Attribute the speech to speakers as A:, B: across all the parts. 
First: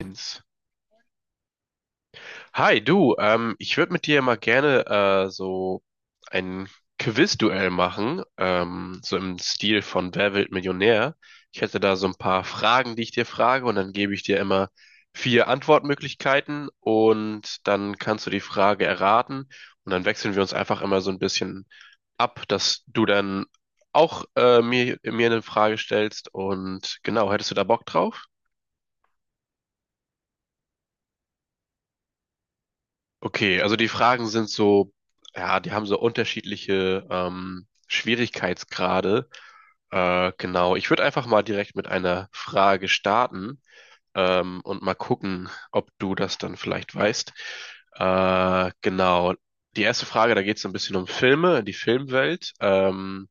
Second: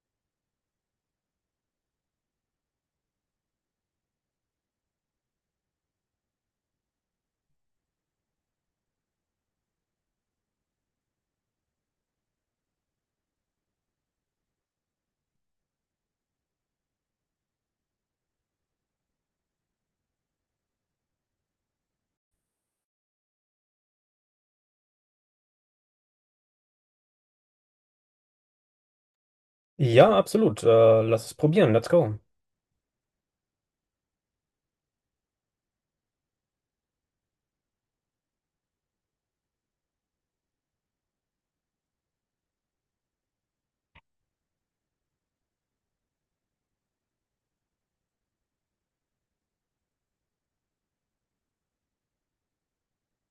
A: Eins. Hi, du, ich würde mit dir mal gerne so ein Quizduell machen, so im Stil von Wer wird Millionär. Ich hätte da so ein paar Fragen, die ich dir frage, und dann gebe ich dir immer vier Antwortmöglichkeiten und dann kannst du die Frage erraten und dann wechseln wir uns einfach immer so ein bisschen ab, dass du dann auch mir eine Frage stellst und genau, hättest du da Bock drauf?
B: Ja, absolut. Lass es probieren. Let's go.
A: Okay, also die Fragen sind so, ja, die haben so unterschiedliche Schwierigkeitsgrade. Genau, ich würde einfach mal direkt mit einer Frage starten, und mal gucken, ob du das dann vielleicht weißt. Genau, die erste Frage, da geht es so ein bisschen um Filme, die Filmwelt.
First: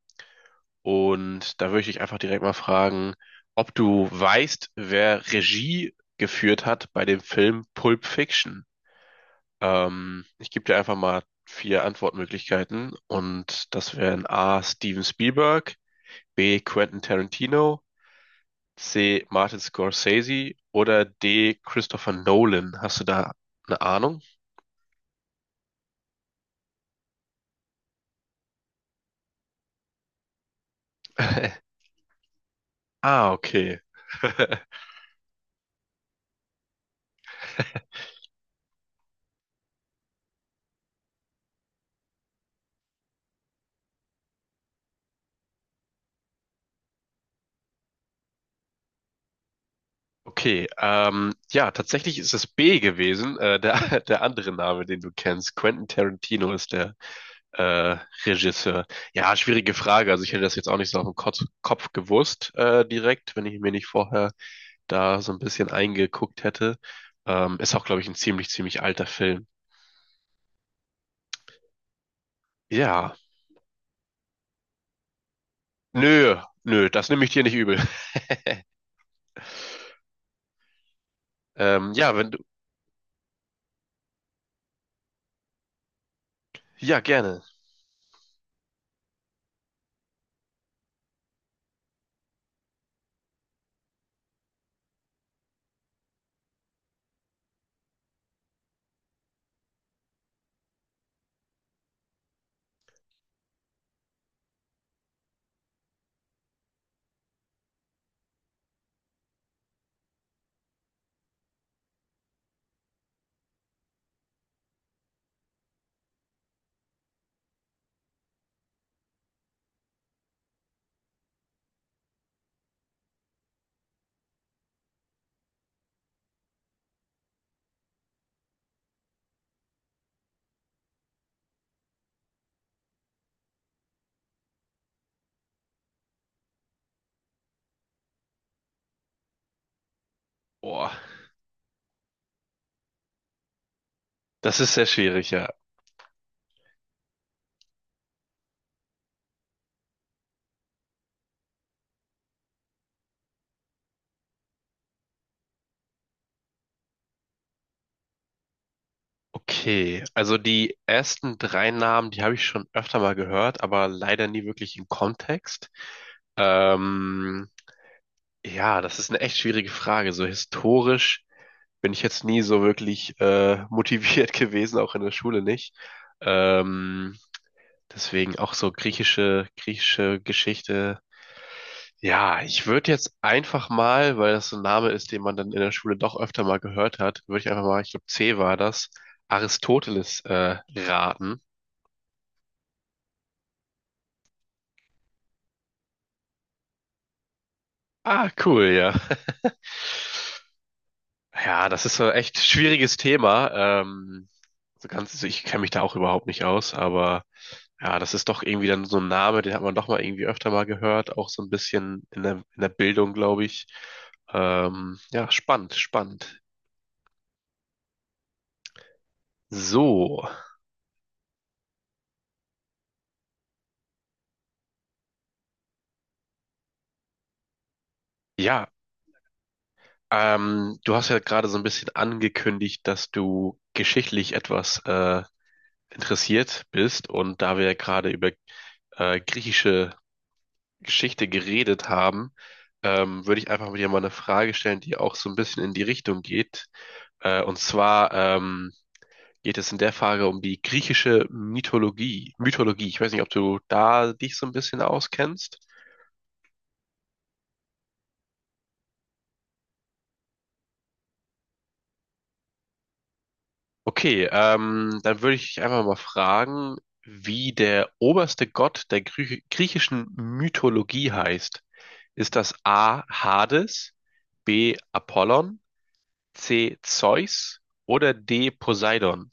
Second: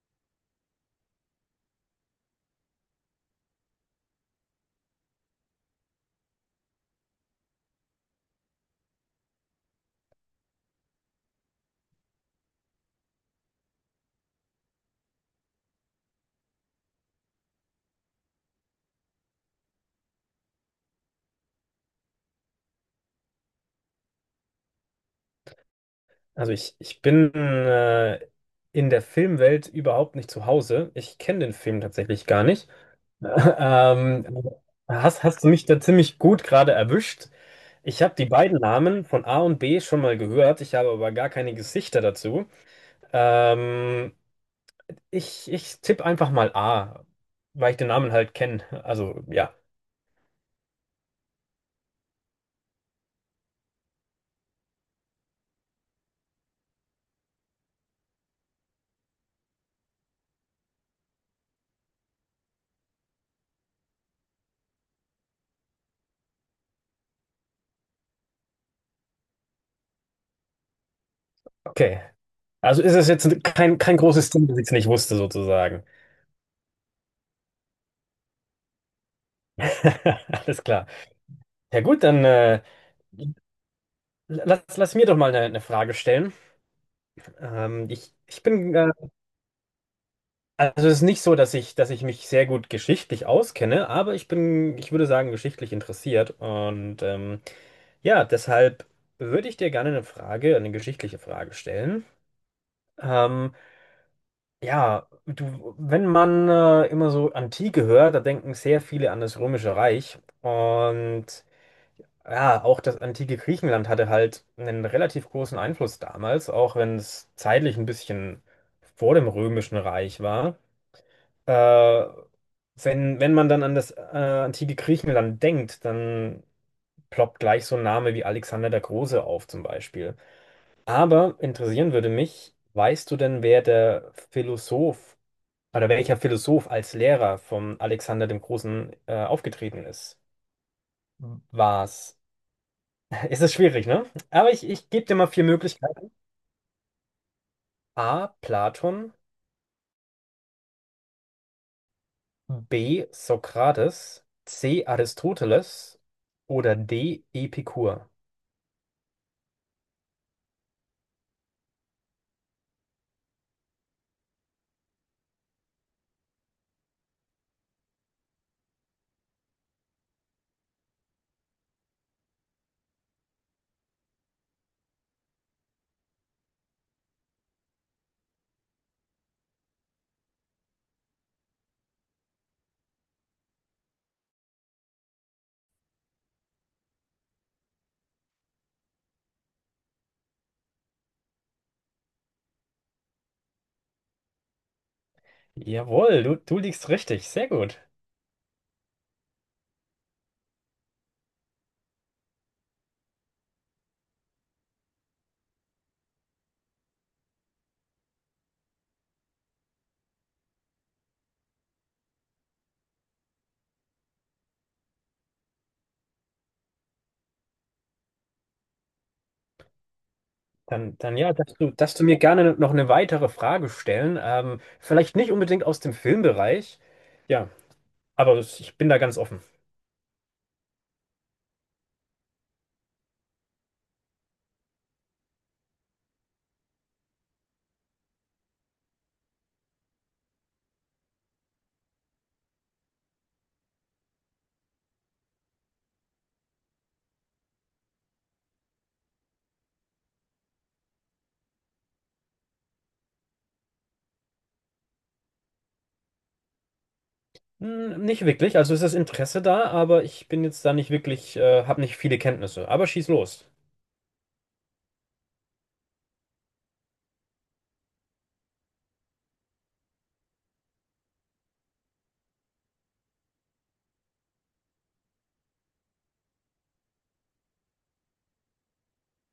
A: Und da würde ich dich einfach direkt mal fragen, ob du weißt, wer Regie geführt hat bei dem Film Pulp Fiction. Ich gebe dir einfach mal vier Antwortmöglichkeiten und das wären A. Steven Spielberg, B. Quentin Tarantino, C. Martin Scorsese oder D. Christopher Nolan. Hast du da eine Ahnung?
B: Also ich bin in der Filmwelt überhaupt nicht zu Hause. Ich kenne den Film tatsächlich gar nicht.
A: Ah, okay.
B: Ähm, hast du mich da ziemlich gut gerade erwischt? Ich habe die beiden Namen von A und B schon mal gehört. Ich habe aber gar keine Gesichter dazu. Ähm, ich tippe einfach mal A, weil ich den Namen halt kenne. Also ja,
A: Okay, ja, tatsächlich ist es B gewesen, der, der andere Name, den du kennst. Quentin Tarantino ist der äh, Regisseur. Ja, schwierige Frage. Also ich hätte das jetzt auch nicht so auf den Kopf gewusst, direkt, wenn ich mir nicht vorher da so ein bisschen eingeguckt hätte. Ist auch, glaube ich, ein ziemlich, ziemlich alter Film.
B: okay. Also ist es
A: Ja,
B: jetzt kein, großes Ding, dass ich es nicht wusste, sozusagen.
A: nö, nö, das nehme ich dir nicht übel.
B: Alles klar. Ja gut,
A: Ja,
B: dann
A: wenn du,
B: lass mir doch mal eine, Frage stellen.
A: ja, gerne.
B: Ähm, ich, ich bin, äh, also es ist nicht so, dass ich mich sehr gut geschichtlich auskenne, aber ich würde sagen, geschichtlich interessiert. Und ja, deshalb würde ich dir gerne eine geschichtliche Frage stellen. Ähm, ja, wenn man immer so Antike hört, da denken sehr viele an das Römische Reich. Und ja, auch das antike Griechenland hatte halt einen relativ großen Einfluss damals, auch wenn es zeitlich ein bisschen vor dem Römischen Reich war. Äh, wenn man dann an das antike Griechenland denkt, dann ploppt gleich so ein Name wie Alexander der Große auf zum Beispiel. Aber interessieren würde mich, weißt du denn, wer der Philosoph oder welcher Philosoph als Lehrer von Alexander dem Großen aufgetreten ist?
A: Boah,
B: War es Es ist schwierig, ne? Aber
A: das
B: ich,
A: ist sehr
B: ich gebe dir mal
A: schwierig,
B: vier
A: ja.
B: Möglichkeiten. A. Platon, B. Sokrates, C. Aristoteles oder D. Epikur.
A: Okay, also die ersten drei Namen, die habe ich schon öfter mal gehört, aber leider nie wirklich im Kontext. Ähm, ja, das ist eine echt schwierige Frage. So historisch bin ich jetzt nie so wirklich motiviert gewesen, auch in der Schule nicht. Ähm, Deswegen auch so griechische, griechische Geschichte. Ja, ich würde jetzt einfach mal, weil das so ein Name ist, den man dann in der Schule doch öfter mal gehört hat, würde ich einfach mal, ich glaube C war das, Aristoteles raten.
B: Jawohl, du liegst richtig. Sehr gut.
A: Ah, cool, ja. Ja, das ist so ein echt schwieriges Thema. So ganz, also ich kenne mich da auch überhaupt nicht aus, aber ja, das ist doch irgendwie dann so ein Name, den hat man doch mal irgendwie öfter mal gehört, auch so ein bisschen in der Bildung, glaube ich. Ja, spannend, spannend. So,
B: Dann ja, darfst du mir gerne noch eine weitere Frage stellen. Vielleicht nicht unbedingt aus dem Filmbereich. Ja, aber
A: ja,
B: ich bin da ganz offen.
A: du hast ja gerade so ein bisschen angekündigt, dass du geschichtlich etwas interessiert bist und da wir ja gerade über griechische Geschichte geredet haben, würde ich einfach mit dir mal eine Frage stellen, die auch so ein bisschen in die Richtung geht. Und zwar, geht es in der Frage um die griechische Mythologie. Mythologie, ich weiß nicht, ob du da dich so ein bisschen auskennst.
B: Hm, nicht wirklich. Also ist das Interesse da, aber ich bin jetzt da nicht wirklich, habe nicht viele Kenntnisse. Aber schieß los.
A: Okay, dann würde ich dich einfach mal fragen, wie der oberste Gott der Grü griechischen Mythologie heißt. Ist das A. Hades, B. Apollon, C. Zeus oder D. Poseidon?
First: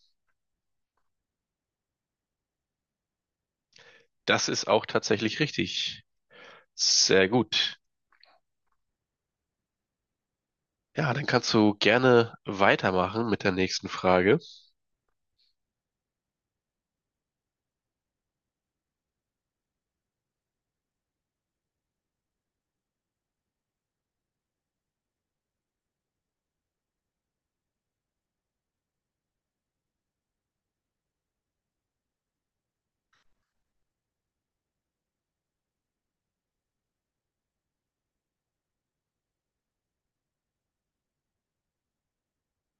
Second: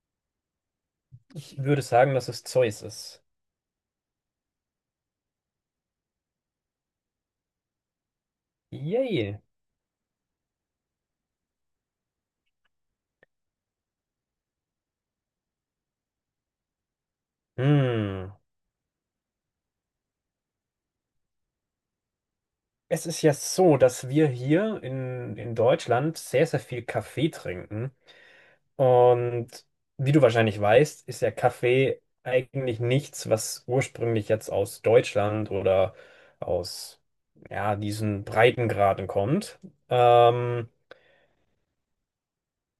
B: Ich würde sagen, dass es Zeus ist.
A: Das ist auch tatsächlich richtig. Sehr gut.
B: Yay.
A: Ja, dann kannst du gerne weitermachen mit der nächsten Frage.
B: Hm. Es ist ja so, dass wir hier in Deutschland sehr, sehr viel Kaffee trinken. Und wie du wahrscheinlich weißt, ist ja Kaffee eigentlich nichts, was ursprünglich jetzt aus Deutschland oder aus, ja, diesen Breitengraden kommt. Ähm,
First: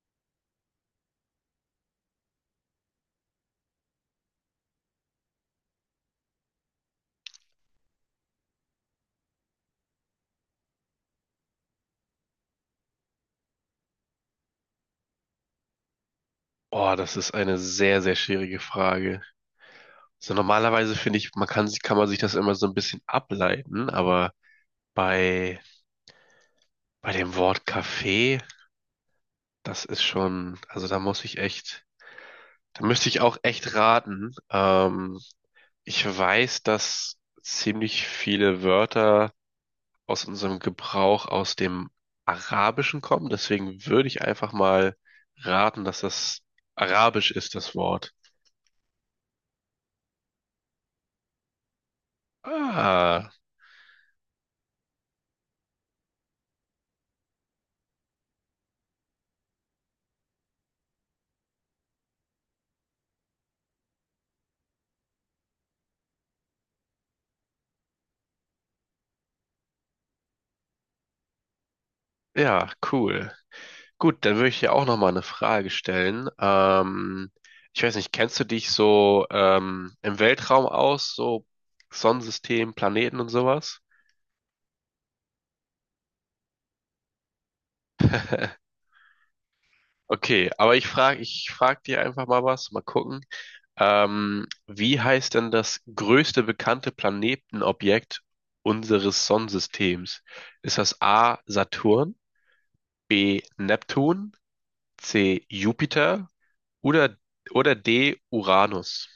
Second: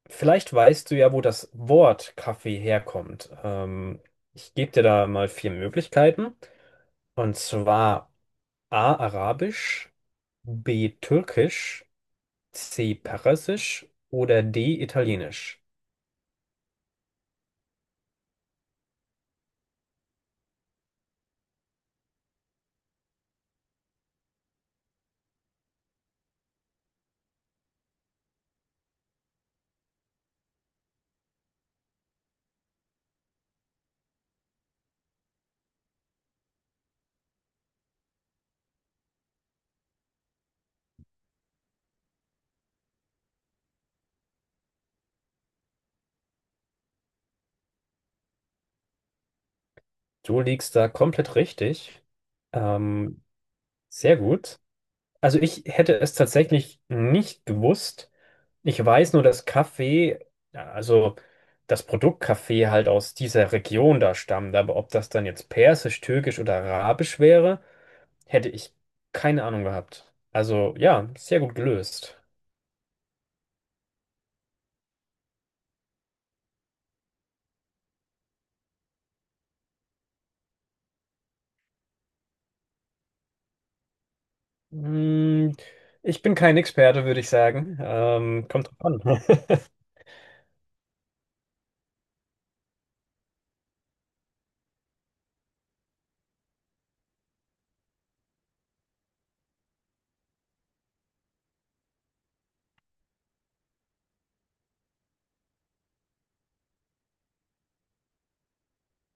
B: vielleicht weißt du ja, wo das Wort Kaffee herkommt. Ich gebe dir da mal vier Möglichkeiten. Und zwar: A. Arabisch, B. Türkisch, C. Persisch oder D. Italienisch.
A: Oh, das ist eine sehr, sehr schwierige Frage. So normalerweise finde ich, kann man sich das immer so ein bisschen ableiten, aber bei, bei dem Wort Kaffee, das ist schon, also da muss ich echt, da müsste ich auch echt raten. Ich weiß, dass ziemlich viele Wörter aus unserem Gebrauch aus dem Arabischen kommen, deswegen würde ich einfach mal raten, dass das Arabisch ist, das Wort.
B: Du liegst da komplett richtig. Ähm,
A: Ah,
B: sehr gut. Also ich hätte es tatsächlich nicht gewusst. Ich weiß nur, dass Kaffee, ja, also das Produkt Kaffee halt aus dieser Region da stammt. Aber ob das dann jetzt Persisch, Türkisch oder Arabisch wäre, hätte ich keine Ahnung gehabt. Also ja, sehr gut gelöst.
A: ja, cool. Gut, dann würde ich dir auch nochmal eine Frage stellen. Ich weiß nicht, kennst du dich so im Weltraum aus, so Sonnensystem, Planeten und sowas?
B: Mm, Ich bin kein Experte, würde ich sagen. Kommt drauf an.
A: Okay, aber ich frag dir einfach mal was, mal gucken. Wie heißt denn das größte bekannte Planetenobjekt unseres Sonnensystems? Ist das A. Saturn, B. Neptun, C. Jupiter oder, oder D. Uranus?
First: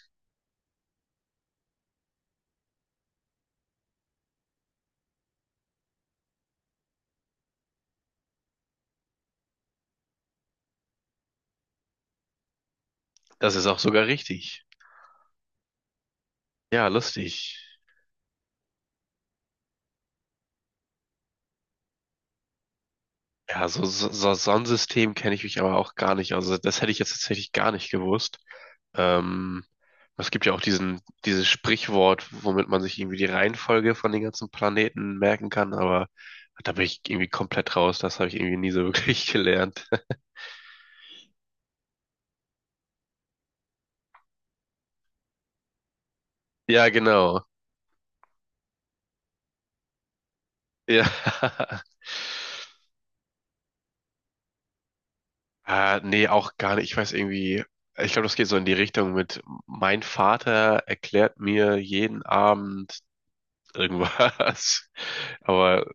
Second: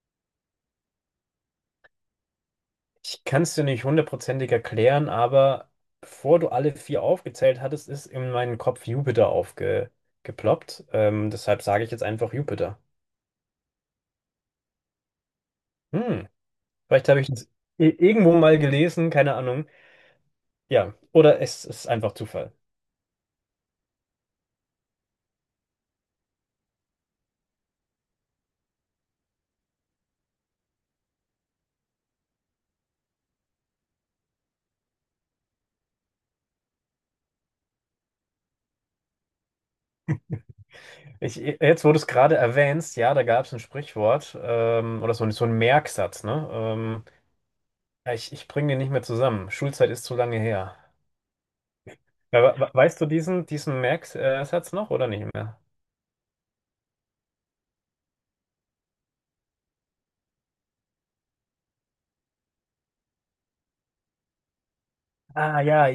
B: Ich kann es dir nicht hundertprozentig erklären, aber bevor du alle vier aufgezählt hattest, ist in meinen Kopf Jupiter aufgeploppt. Deshalb sage ich jetzt einfach Jupiter.
A: Das ist auch sogar richtig.
B: Hm,
A: Ja,
B: vielleicht habe ich das
A: lustig.
B: irgendwo mal gelesen, keine Ahnung. Ja, oder es ist einfach Zufall.
A: Ja, so, so, so Sonnensystem kenne ich mich aber auch gar nicht. Also das hätte ich jetzt tatsächlich gar nicht gewusst. Ähm, Es gibt ja auch dieses Sprichwort, womit man sich irgendwie die Reihenfolge von den ganzen Planeten merken kann, aber da bin ich irgendwie komplett raus. Das habe ich irgendwie nie so wirklich gelernt.
B: Jetzt, wo du es gerade erwähnst, ja, da gab es ein Sprichwort, oder so, so ein Merksatz, ne?
A: Ja, genau.
B: Ja, ich bringe den nicht mehr zusammen. Schulzeit ist zu lange her.
A: Ja.
B: Ja, weißt du diesen, Merksatz noch oder nicht mehr?
A: Nee, auch gar nicht. Ich weiß irgendwie, ich glaube, das geht so in die Richtung mit, mein Vater erklärt mir jeden Abend irgendwas.
B: Ah
A: Aber
B: ja,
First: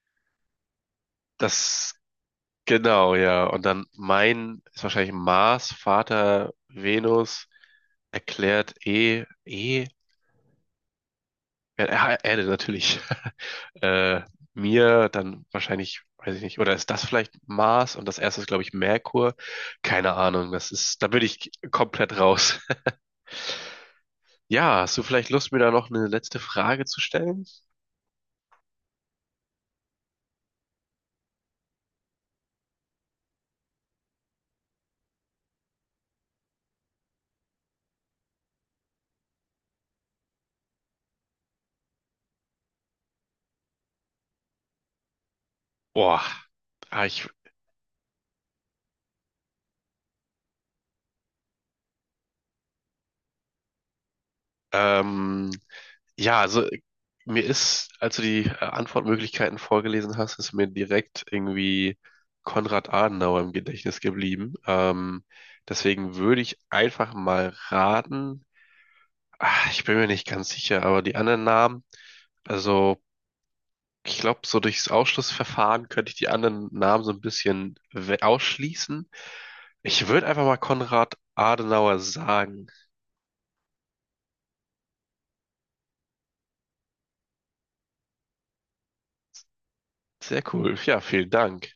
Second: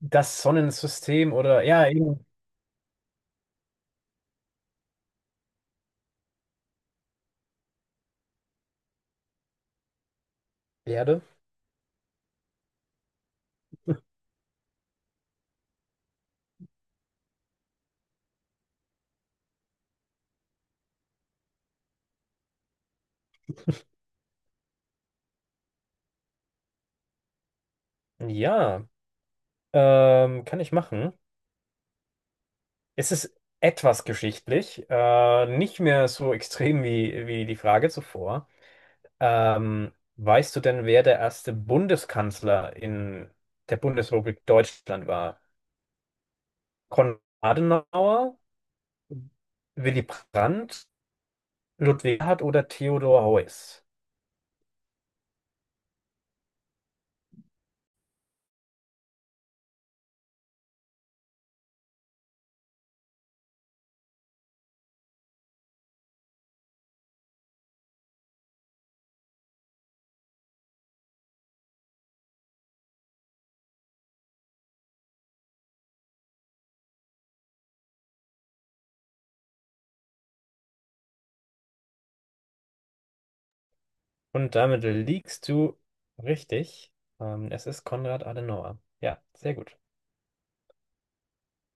B: das Sonnensystem oder, ja,
A: das,
B: eben
A: genau, ja. Und dann mein ist wahrscheinlich Mars, Vater, Venus, erklärt
B: Erde.
A: ja, Erde natürlich. Äh, Mir dann wahrscheinlich, weiß ich nicht, oder ist das vielleicht Mars und das erste ist, glaube ich, Merkur? Keine Ahnung, das ist, da bin ich komplett raus. Ja, hast du vielleicht Lust, mir da noch eine letzte Frage zu stellen?
B: Ja, kann ich machen. Es ist etwas geschichtlich, nicht mehr so extrem wie die Frage zuvor. Weißt du denn, wer der erste Bundeskanzler in der Bundesrepublik Deutschland war?
A: Boah, ah,
B: Konrad
A: ich,
B: Adenauer, Willy Brandt, Ludwig Erhard oder Theodor Heuss?
A: Ähm, ja, also mir ist, als du die Antwortmöglichkeiten vorgelesen hast, ist mir direkt irgendwie Konrad Adenauer im Gedächtnis geblieben. Deswegen würde ich einfach mal raten. Ah, ich bin mir nicht ganz sicher, aber die anderen Namen, also ich glaube, so durchs Ausschlussverfahren könnte ich die anderen Namen so ein bisschen ausschließen. Ich würde einfach mal Konrad Adenauer sagen.
B: Und damit liegst du richtig. Es ist Konrad Adenauer. Ja, sehr gut.
A: Sehr cool. Ja, vielen Dank.